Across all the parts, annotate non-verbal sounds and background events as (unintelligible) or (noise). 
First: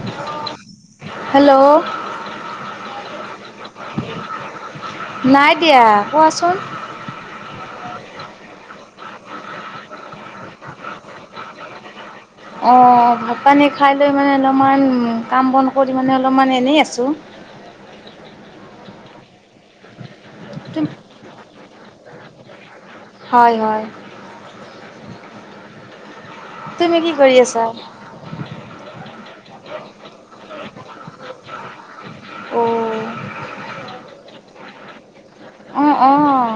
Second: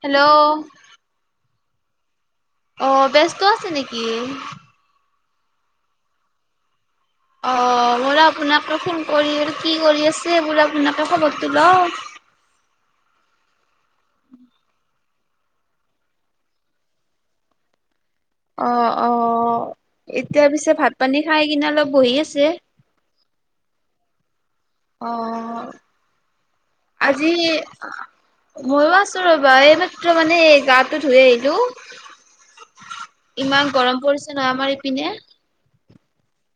Hello. Hello অ ব্যস্ত আছে নেকি নাই দিয়া কোৱাচোন। অঁ বুলো আপোনাকে ফোন কৰি কি কৰি আছে বোলে, আপোনাকে খবৰটো লওঁ। অঁ, ভাত, পানী খাই লৈ মানে অলপমান কাম বন কৰি মানে অলপমান এনেই আছোঁ। অ, অ, এতিয়া পিছে তুম ভাত পানী খাই কিনে অলপ বহি আছে। হয়, হয়। অহ তুমি '। কি আজি, কৰি আছা মইো আছো ৰবা। এইমাত্ৰ মানে গাটো ধুই আহিলো। অঁ ইমান গৰম পৰিছে নহয় আমাৰ এইপিনে অঁ, অঁ,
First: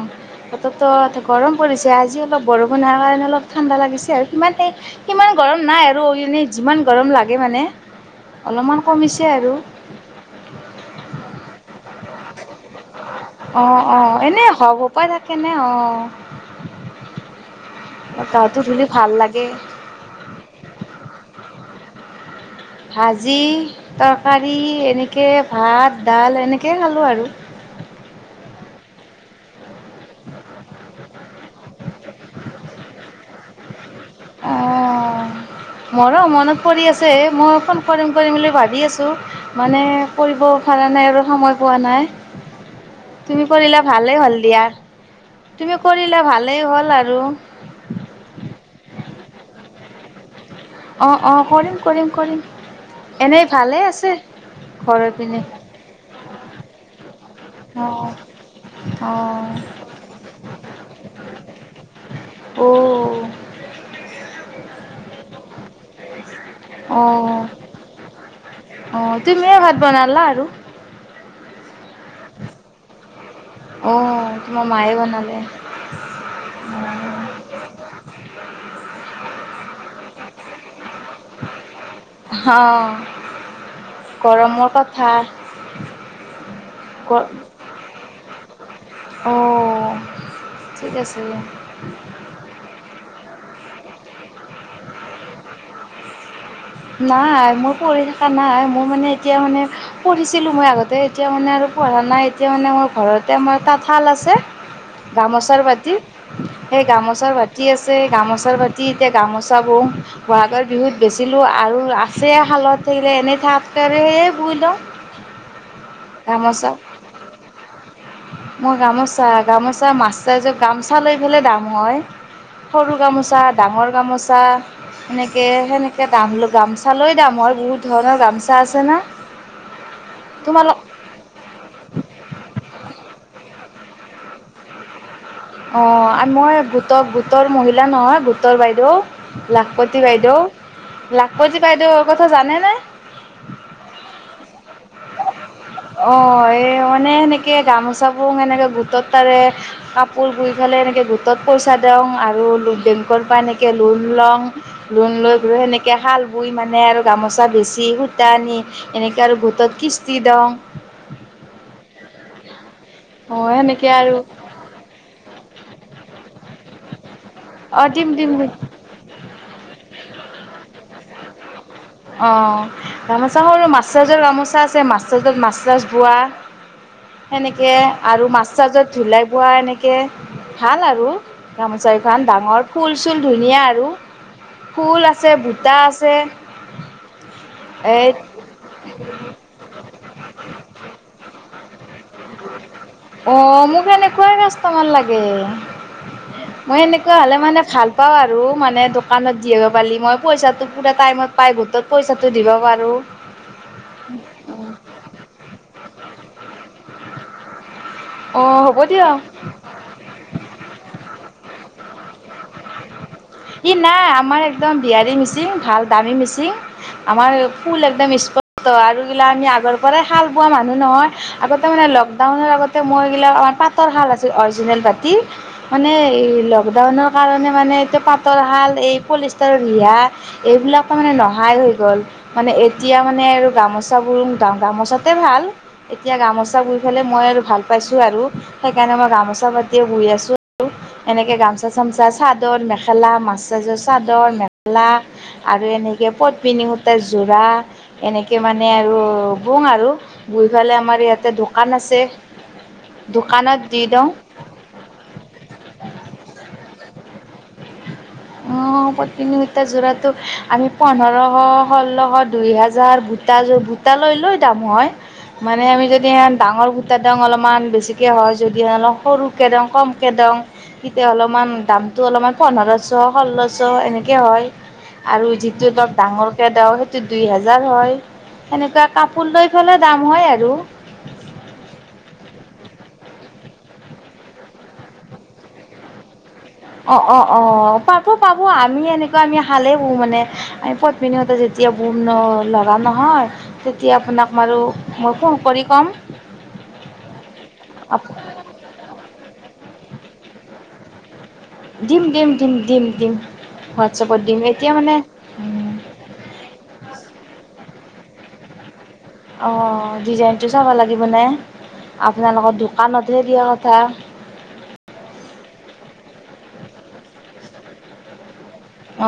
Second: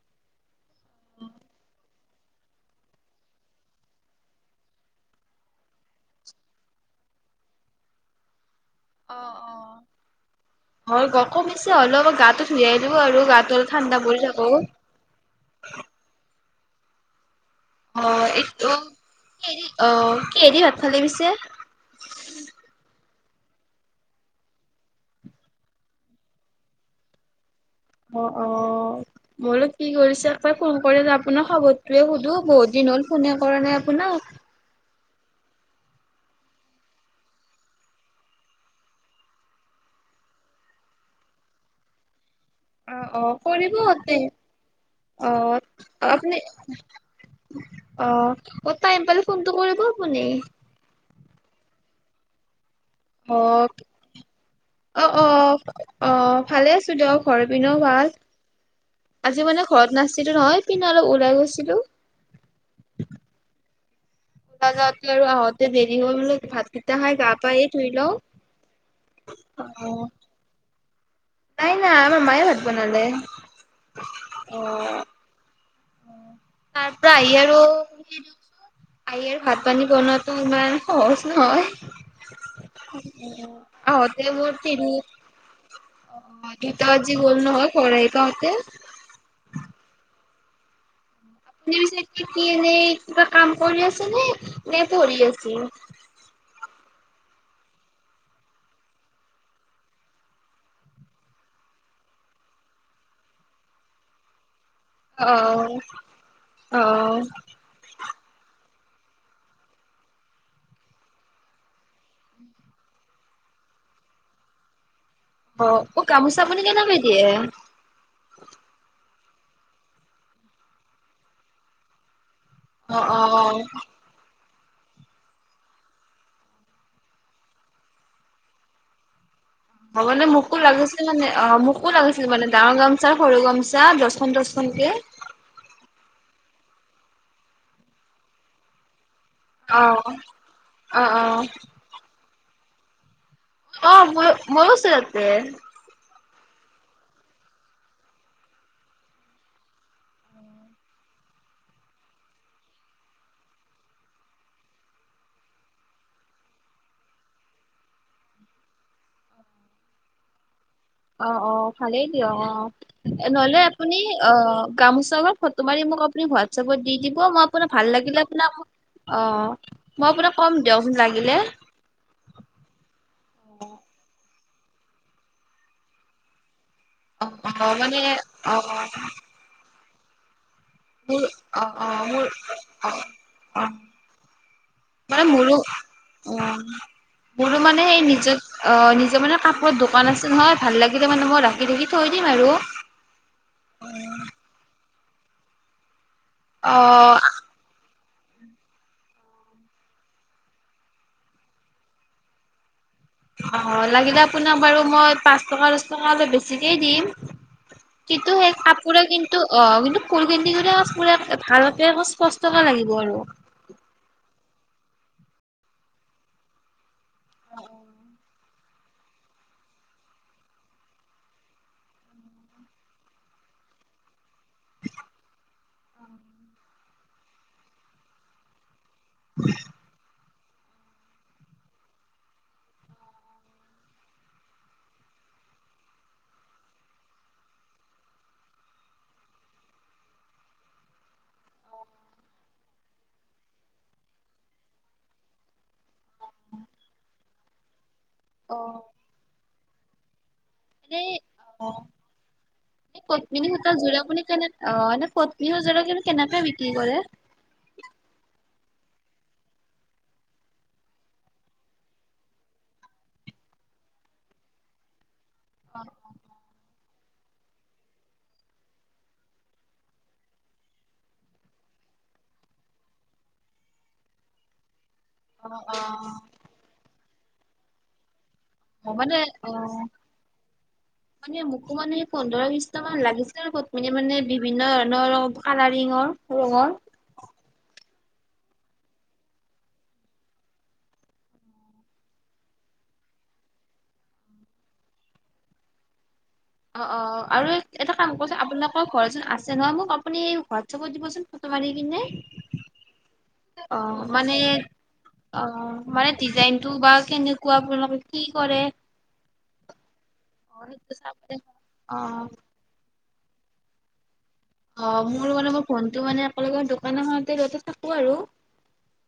অত ত গৰম পৰিছে। আজি অলপ বৰষুণ হোৱাৰ কাৰণে অলপ ঠাণ্ডা লাগিছে আৰু। সিমান সিমান গৰম নাই আৰু এনেই যিমান গৰম লাগে মানে। অলপমান অ কমিছে আৰু। কমি হ'লেও মই গাটো ধুইা আহিলোঁ অ, অ, এনেই হ উপপায় থাকে নে অ'। (inaudible) অ, এইটো এইৰি অ, কিহেদি ভাত ফালে পিছে? ভাজি তৰকাৰী এনেকৈ ভাত, ডাল এনেকৈ খালোঁ আৰু অ' অ' মই বোলো কি কৰিছে একবাৰ ফোন কৰি আপোনাৰ খবৰটোৱে সোধো। বহুত দিন হ'ল ফোনে কৰা নাই আপোনাক। অ', মোৰো মনত পৰি আছে মই ফোন কৰিম কৰিম বুলি ভাবি আছোঁ মানে কৰিব পৰা নাই আৰু সময় পোৱা নাই। অ' অ' তুমি কৰিব কৰিলা সিহঁতে ভালেই হ'ল দিয়া তুমি অ' কৰিলা আপুনি ভালেই হ'ল আৰু অ' অ' টাইম পালে ফোনটো কৰিব আপুনি? অ'অ' কৰিম- কৰিম -কৰিম। অ'- এনেই ভালেই আছে ঘৰৰ অ'- পিনে অ' ন আহ ভালে আছো দিয়ক। ঘৰ পিনেও অঁ ভাল অঁ আজি মানে ঘৰত নাছিলো নহয় এইপিনে অলপ ওলাই গৈছিলো। অ' নাযাৱ যদি আহত। দেৰি হ'ল বোলো ভাতকেইটা খায় অঁ গা-পা এই ধুই লওঁ। অঁ তুমিয়ে ভাত অ' বনালা আৰু নাই আমাৰ মায়ে ভাত বনালে। অঁ তোমাৰ মায়ে অ' বনালে তাৰ পৰা আহি আৰু দেৰি হয়। আহি আৰু ভাত পানী বনোৱাত ইমান সহজ অ' নহয়। আহোতে মোৰ গৰমৰ তিনি কথা অ দুটা গ বজি গ'ল নহয় ঘৰ আহি পাওঁতে। হে (inaudible) অ' ঠিক আছে দিয়া। (unintelligible) কিবা কাম কৰি আছে নে? নে পঢ়ি আছে? নাই মই পঢ়ি থাকা নাই মই মানে এতিয়া মানে পঢ়িছিলো মই আগতে এতিয়া মানে আৰু পঢ়া নাই এতিয়া মানে মই ঘৰতে আমাৰ তাঁতশাল আছে। অ গামোচাৰ বাতি, অ সেই গামোচাৰ বাতি আছে। গামোচাৰ বাতি এতিয়া গামোচ চাব বহাগৰ বিহুত বেচিলো আৰু আছে শালত থাকিলে এনেই ঠাক তে আৰু সেয়েই বুই লওঁ। অহ, অহ, গামোচা আপুনি কেনেকে দিয়ে? মই গামোচা, গামোচা মাচৰাজৰ গামচা লৈ পেলাই দাম হয়। সৰু অ অ অ গামোচা, ডাঙৰ গামোচা। সেনেকে, সেনেকে দাম গামচা লৈ দাম হয়, বহুত ধৰণৰ গামচা আছে না। অহ, মানে মোকো তোমালোক লাগিছিল মানে, অহ, মোকো লাগিছিল মানে দাম ঙৰ গামচাৰ সৰু গামচ চা দছখন দছখন কে। অহ, মই গোটক, গোটৰ মহিলা নহয় গোটৰ বাইদ' অ লাখপতি অ অ বাইদ' লাখপতি বাইদেউৰ আগত ত' জানে নে? অহ, ম ময়ো চেপতে অহ, এই মানে সেনেকে গামোচাবোৰ এনেকে গোটত তাৰে কাপ পোৰ বুই ফেলে এনেকৈ গোটত পইচা দিওঁ আৰু বেংকৰ পৰা এনেকৈ লোন লওঁ লোন লৈ পৈ সেনেকৈ হাল বই মানে আৰু গামোচা বেচি সূতা আনি এনেকৈ আৰু গোটত কিস্তি দেওঁ। অহ, অহ, ভালেই। কি অ' অ নহ'লে সেনেকে আপুনি আৰু অ', গামোচা গত ফটো মাৰি মোক আপুনি হোৱাত চবত দি দিব, মই আপোনাক অ ভাল দিম লাগিলে দিম দিম আপোনাক, অ'। মই আপোনাক ক'ম দিয়ক লাগিলে। অ গামোচা সৰু মাছচাজৰ গামোচা আছে মাছ চাজত-মাছ চাছ পোৱা। অ অ সেনেকে, মানে আৰু মাছ অ চাজত (unintelligible) এনেক কে ভাল আৰু মোৰ অ অ গামোচাকেইখন মোৰ ডাঙৰ, অ ফুল চুল ধুনীয়া অ আৰু, ফুল মানে আছে মোৰো বুটা আছে। অ মোৰো মানে সেই এই নিজৰ, অ', নিজৰ মানে কাপোৰৰ দোকান আছে নহয়, ভাল লাগিলে মানে মই ৰাখ (inaudible) অ', মোক সেনেকুৱাই কাষ্টমাৰ লাগ গে অ মই এনেকুৱা হ'লে মানে ভাল পাওঁ আৰু, মানে দোকানত যি হয় পালে মই পইচাটো পুৰা টাইমত পাই গোটত পইচাটো দিব পাৰোঁ। অ', লাগিলে আপোনাক বাৰু মই পাঁচ টকা দশ টকা অলপ বেছিকেই দিম। কিন্তু অ সেই হ'ব কাপোৰে দিয়ক কিন্তু অ', কিন্তু ফুল (unintelligible) ভালকৈ স্পষ্টকে লাগিব আৰু। ই নাই আমাৰ একদম বিহাৰী মেচিন ভাল দামী মেচিন আমাৰ ফুল একদম স্পষ্ট আৰু ইগিলা আমি আগৰ পৰাই শাল বোৱা মানুহ নহয় আগতে মানে লগ তাহুনৰ আগতে মৈ গিলাক আমাৰ পাতৰ হাল আছে অৰ্জিনেল ভাতি, মানে ই লোক দাউনত কাৰণে মানে এইটো পাতৰ হাল এই পলিষ্টাৰৰ ৰিহা এইবিলাকৰ মানে নহাই হৈ গ'ল মানে এতিয়া মানে আৰু গামোচাবোৰ, গামোচাতে ভাল এতিয়া গামোচাৰ বুলি সেফালে মই আৰু ভাল পাইছো আৰু সেইকাৰণে মই গামোচা পাতিয়ে শুই আছো আৰু এনেকে গামচা-চামচা চাদৰ মেখা খেলা মাচাজৰ চাদৰ, মেখেলা আৰু এনেকে পদ্মিনী সূতাৰ জোৰা এনেকে মানে আৰু বওঁ আৰু। দুইফালে আমাৰ এনেই ইয়াতে দু অ'। এ পদ্মিনী সূতা দি দিওঁ জোৰাবোৰ কেনেকে অহ এনে পদ্মিনী জোৰাবোৰ কেনেকে বিক্ৰী কৰে? অ' পদ্মিনী সূতা জোৰাটো আমি পোন্ধৰশ ষোল্লশ দুই হেজাৰ ভোটাযোৰ ভোটা লৈ লৈ দাম হয়। মানে আমি যদি সূটা দাম অলপমান বেছিকৈ হয় যদি অলপ সৰুকৈ দও, কমকৈ দওঁ, তেতিয়া অলপমান দামটো অলপমান পোন্ধৰশ ষোল্লশ এনেকৈ হয়। আৰু অ যিটো অ। ধক ডাঙৰকে দেও সেইটো দুই হেজাৰ হয়। এনেকুৱা অ মানে কাপোৰ লৈ অ পেলাই দাম হয় আৰু। মানে মোকো মানে পোন্ধৰ বিশটা মান লাগিছে পদ্মিনী মানে বিভিন্ন অন্য ৰঙ কালাৰিঙৰ ৰঙৰ। অ অ অ। পাব পাব আমি এনেকুৱা আমি সালেই বওঁ মানে, আমি পদ্মিনী সূতা যেতিয়া বম ন', লগাম নহয় তেতিয়া আপোনাক বাৰু মই ফোন কৰি কম। অ অ আৰু এটা কাম কৰচোন, আপোনালোকৰ ঘৰচোন আছে নহয় মোক আপুনি ঘৰত থ'ব দিবচোন। মাৰি কিনে, দিম দিম দিম দিম দিম অ' হোৱাটছএপত দিম মানে, এতিয়া মানে অ' মানে ডিজাইনটো বা কেনেকুৱা আপোনোলো কি কৰে? অহ'। ডিজাইনটো অ চাব সেইটো লাগিব নে, অ আপোনালোকৰ দোকানত ধেহ দিয়া কথা। অ' মোৰ মানে, মোৰ ফোনটো মানে আপোনালোকৰ দোকান এখনতে ৰ্ড থাকো আৰু।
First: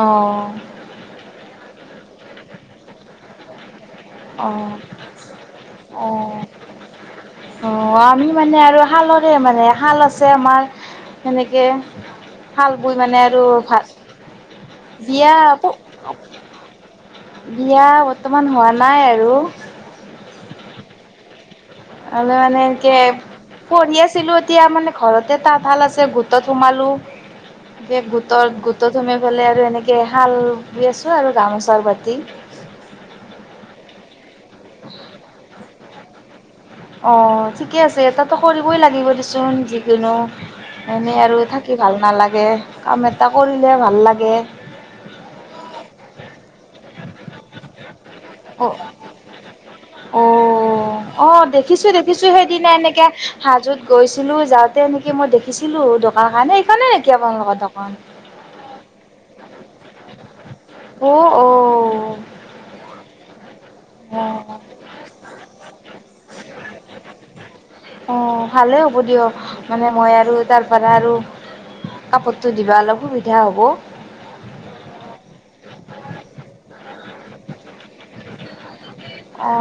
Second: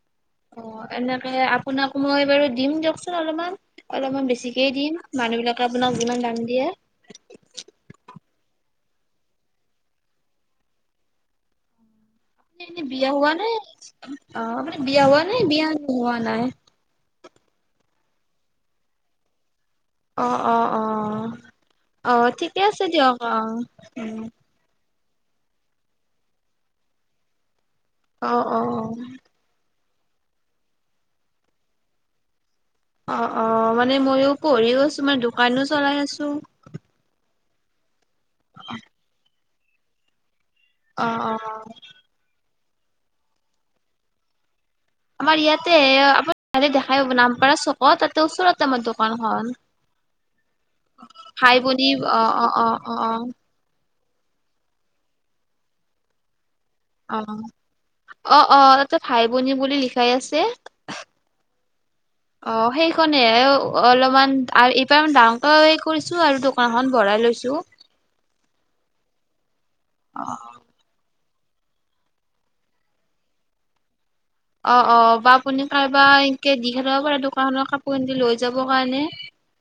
অঁ অ' এনেকে আ আপোনাক মই বাৰু দিম দিয়কচোন অলপমান। অলপমান বেছিকেই অ' দিম মানুহ বিলাকে আপোনাক যিমান দাম অ' দিয়ে অ' আমি মানে আৰু শালৰে মানে শাল আছে আমাৰ, সেনেকে শাল এনে বৈ বিয়া মানে হোৱা আৰু নাই ভাল অ' আপুনি বিয়া হোৱা নে বিয়া হোৱা নাই? বিয়া বৰ্তমান হোৱা নাই আৰু। অঁ অঁ অঁ আলো মানে এনকে পঢ়ি উম আছিলো এতিয়া মানে ঘৰতে তাঁতশাল আছে, গোটত সোমালো। এতিয়া অ গোটৰ অ গোটত সোমাই ফালে আৰু এনেকে কে হাল বিছো আছো আৰু গামোচাৰ বাতি অঁ অঁ মানে মইয়ো পঢ়িও আছো মানে দোকানো চলাই আছো অ' ঠিকে আছে এটাত (inaudible) ত কৰিবই লাগিব দেচোন যিকোনো অ এনেই আৰু অ থাকি ভাল নালাগে। কাম এটা কৰিলে ভাল লাগে। আমাৰ ইয়াতে আপত দেখাই হ'ব নামপাৰা চকত ত' অ ওচৰতে আমাৰ দোকানখন। অ অ খাই দেখিছো বৰি অঁ দেখিছো অঁ সেইদিনা অঁ অঁ এনেকে অঁ হাজোত গৈছিলো যাওঁতে এনেকে মই দেখিছিলো দোকান খানে সেইখনে নেকি অ আপোনালোকৰ অ অ তাতে ভাই বনী বুলি লিখাই আছে। অ', অ', অঁ সেইখনে অলপমান অ', আৰু ইবাৰ ডাঙৰ কৰিছো আৰু ফনা এখন ভৰাই লৈছোঁ। অ ভালে হ'ব দিয়ক। মানে মই অ আৰু তাৰপৰা আৰু কাপোৰটো দিবা অলপ সুবিধা হ'ব। অ অ বা আপুনি কাৰোবা এনকে দি খেলাব পাৰে দোকানত কাপোৰ কি লৈ যাব কাৰণে, অ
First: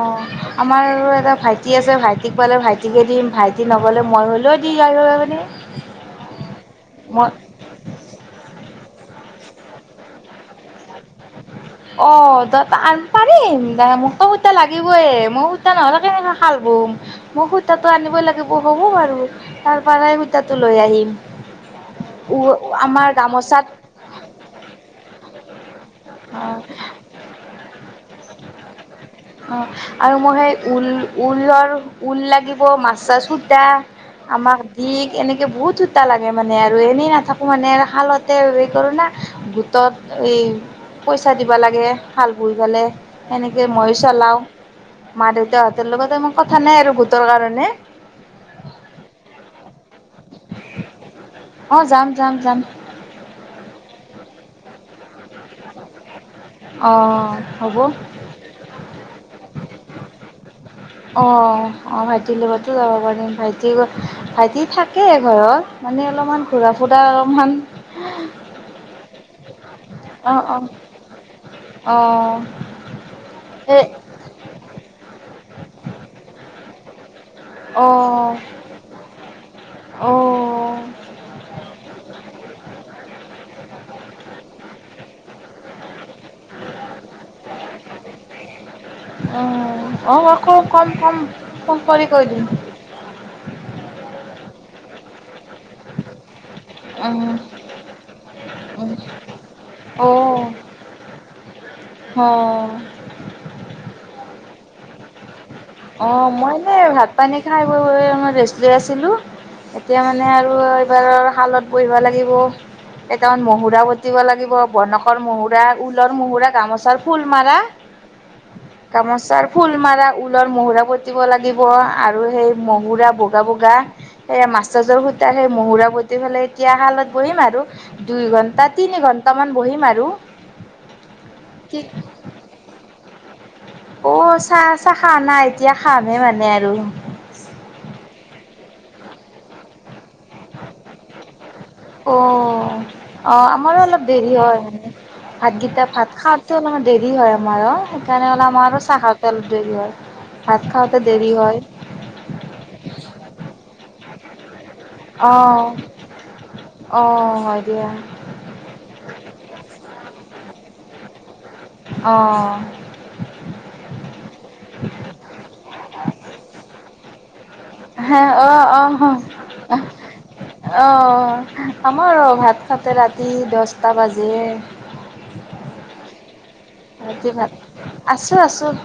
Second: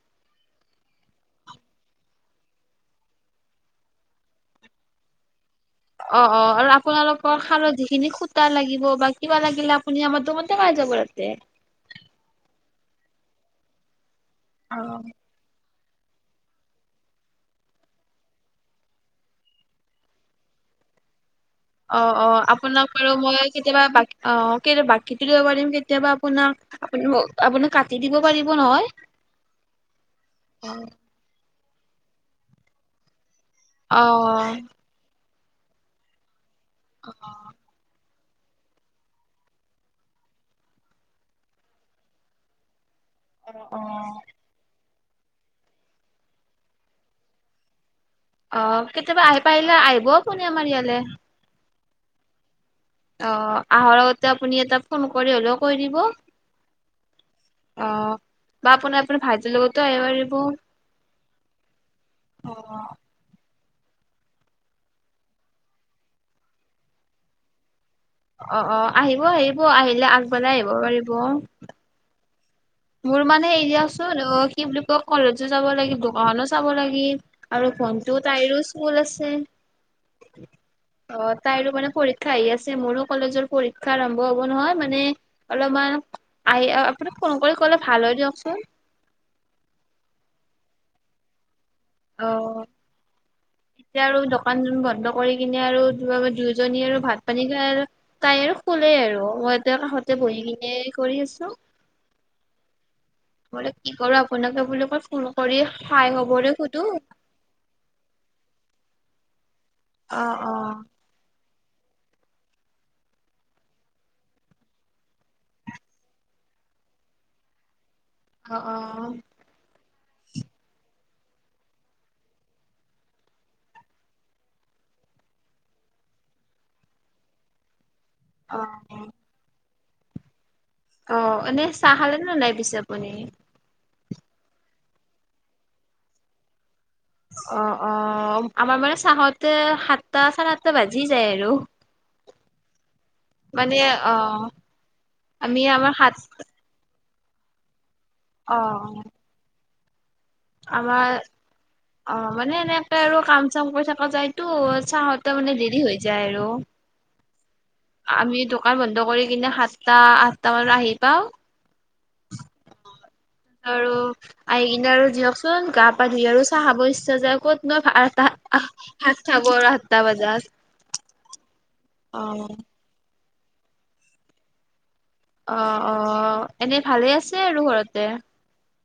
আমাৰ আৰু এটা ভাই ভাইটি আছে ভাইটিক পোৱালে ভাইটিকে দিম ভাইটি নগ'লে মই হ'লেও দি আহিব পাৰিম। অ অ আৰু আপোনালোকৰ হালধি খিনি খুতা লাগিব বা কিবা লাগিলে আপুনি আমাৰ দোকানত পায় যাব আতে অ দ আমি পাৰিম দে মোক অ সত অ লাগিবই মই সূতা নহ'লে কেনেকৈ খাল বহিম, মোক সূতাটো আনিবই লাগিব, হ'ব বাৰু তাৰ পৰাই সূতাটো লৈ আহিম। অ অ উ আপোনাক আমাৰ বাৰু মই, গামোচাত কেতিয়াবা অ বাকিত ও দিব পাৰিম। কেতিয়াবা অ', আপোনাক আপোনাৰ কাটি। দিব পাৰিব নহয়। অ' আৰু মই সেই ঊল ঊলৰ। ঊল লাগিব, মাচ ৰাছ সূতা লাগিব তা অ আমাৰ দিক এনেকে বহুত সূতা লাগে। মানে আৰু এনেই নাথাকো মানে, আৰু শালত ত' হেৰি কাৰনে গোটত এই পইচা দিবা লাগে শাল বৈ পিলে। এনেকেই অ মই চলাও। (unintelligible) মাৰ-দেউতাহঁতৰ লগত ইমান কথা নাই আৰু গোটৰ কাৰণে। অ' কেতিয়াবা আহিব পাৰিলে আহিব আপুনি আমাৰ ইয়ালৈ। অ' যাম যাম যাম। অ আহাৰ আগতে আপুনি এটা ফোন কৰি হ'লেওঁ কৈ দিব। অহ, হ'ব, বা আপোনাৰ আপোনাৰ ভাইটিৰ লগতো আহিব পাৰিব অ অহ, অহ, ভাইটিৰ লগটো যাব পাৰিম, ভাইটি টি অ', ভাইটি থাকে ঘৰত মানে, অলপমান ঘূৰা-ফুৰা অলপমান অ', অ', আহিব, আহিব ব' আহিলে, অ আগবেলাই আহিব পাৰিব। অ অ মোৰ মানে, এ এৰিয়াচোন অ', সি বুলি কক কলেজো যাব লাগিল, দোকানো চাব লাগিল। আৰু অ', ভন্টিও অ', তাইৰো স্কুল আছে, উম, অ', তাইৰো মানে পৰীক্ষা আহি আছে, মোৰো কলেজৰ পৰীক্ষা আৰম্ভ হ'ব নহয়, মানে অলপমান আই আপোনাক ফোন কৰি ভাল হয় দিয়কচোন। অ', আকৌ কম, কম ফোন কৰি কৈ দিম। অ', এতিয়া আৰু দোকানজন বন্ধ কৰি কিনে আৰু দুয়ো দুয়োজনী আৰু উম, ভাত পানী খাই আৰ তাই আৰু শুলে উম, আৰু আৰু মই এতিয়া অ', অ'। কাষতে বহি কিনে এই কৰি আছোঁ। বোলে কি কৰোঁ, আপোনাকে বোলো মই ফোন কৰি খাই অ', খবৰে মই এনে সোধো ভাত পানী খাই বৈ অলপ ৰেষ্ট লৈ আছিলোঁ। এতিয়া অ মানে আৰু অ এইবাৰ শালত বহিব লাগিব, কেইটামান মহুৰা বতিব লাগিব, বনকৰ মুহুৰা, ঊলৰ মুহুৰা, গামোচাৰ ফুল মাৰা অ অ গামোচাৰ ফুল মাৰা ফুলৰ মুহুৰা বতিব লাগিব আৰু সেই মুহুৰা বগা, বগা সেয় মাছৰাজৰ সূতা সেই মুহুৰা পতি ফেলাই এতিয়া শালত বহিম আৰু। দুই অ ঘণ্টা, তিনি ঘণ্টা মান বহিম আ বু অহ', এনে চাহ খালে নে নাই পিছে আপুনি? অহ', চাহ-চাহ খাৱা নাই এতিয়া খামেই মানে আৰু। অ অ আমাৰ মানে চাহতে হাত অহ', অহ, মানে আমাৰো অলপ অ দেৰি হয় আমি ভাতকিটা আমাৰ সাত ভাত খাওঁতে অলমান দেৰি হয় আমাৰ অহ। তেনেহ'লে অ আমাৰ আৰু চাহ খাতে দেৰি হয়। ভাত খাওঁতে দেৰি হয়। তে আৰু কাম-চাম কৰি থকা যায়টো অ চাহতে মানে দেৰি হৈ যায় আৰু, অ হয় দিয়া আমি দোকান বন্ধ কৰি কিনে সাত আঠটা-আঠটাত আৰু আহি পাওঁ অ আৰু আহি কিনে আৰু দিয়কচোন গা-পা ধুই আৰু চাহ খাব ইচ্ছা যায় ক'ত হে অহ-অহ-অহ, আঠটা বজাত অ আমাৰ অহ, ভাত খাতে ৰাতি ৰাতি দহটা বাজে। অহ', অহ। অহ। ৰাতি ভাত, আছোঁ আছোঁ।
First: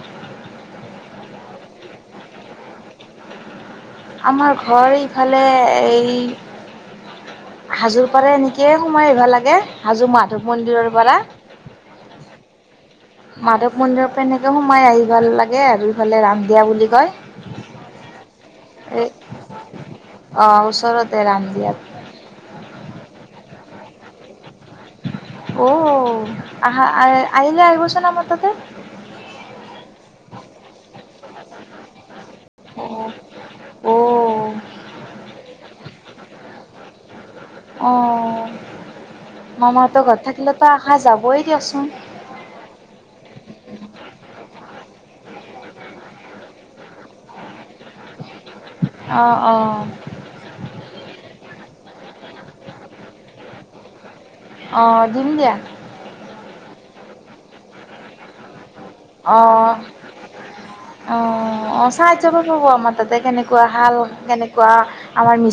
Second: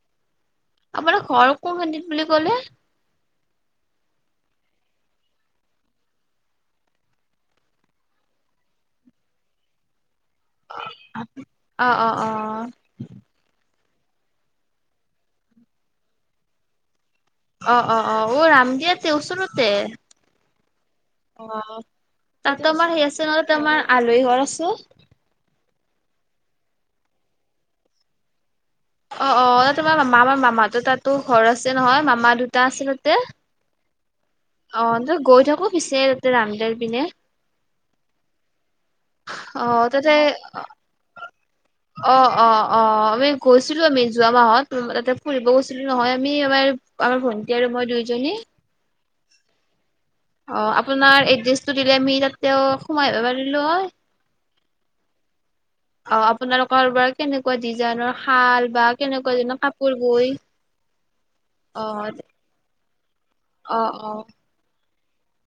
আপোনাৰ ঘৰ কোন খিন্তিত বুলি কলে? আমাৰ ঘৰ ইফালে এই হাজোৰ পাৰে এনেকেইে সোমাই আহিব লাগে হাজো মাক মন্দিৰৰ পৰা অ অ অ মাধৱ মন্দিৰৰ পৰা এনেকে সোমাই আহিব লাগে আৰু ইফালে ৰামদিয়া বুলি কয় অহ, অহ, অহ, অহ ৰামদিয়তে এই ওচৰতে অ', ওচৰতে অহ, ৰামদিয়াত তাতো আমাৰ সেই আছে তাতেও তোমাৰ আলহী ঘৰ আছে। অহ। আহা-আহ-আহিলে আহিবচোন আমাৰ ততে। অহ, অহ তোমাৰ মামা আমাৰ মামাতো তাতো ঘৰ আছে নহয় মামা দুটা আছে অ', তাতে অ', অহ, তই গৈ থাকো পিছে তাতে ৰামদিয়াৰ পিনে। অ', অহ, মামাহঁতৰ তাতে, ঘৰত থাকিলেতো আশা যাবই দিয়কচোন অহ, অহ, অহ আমি গৈছিলো আমি যোৱা মাহত তাতে ফুৰিব গৈছিলো। নহয়, আমি আমাৰ আমাৰ ভন্টি আৰু মই দুইজনী অহ' অহ' অহ' আপোনাৰ এড্ৰেছটো দিলে আমি তাতে সোমাই আহিব পাৰিলো হয়। অহ' দিম দিয়া। ঘৰ বাৰ কেনেকুৱা ডিজাইনৰ, শাল। বা কেনেকুৱা ধৰণৰ অ' কাপোৰ বৈ অ' অ' চাহ্য কব আমাৰ তাতে কেনেকুৱা অ', হাল অ'। কেনেকুৱা আমাৰ মিচ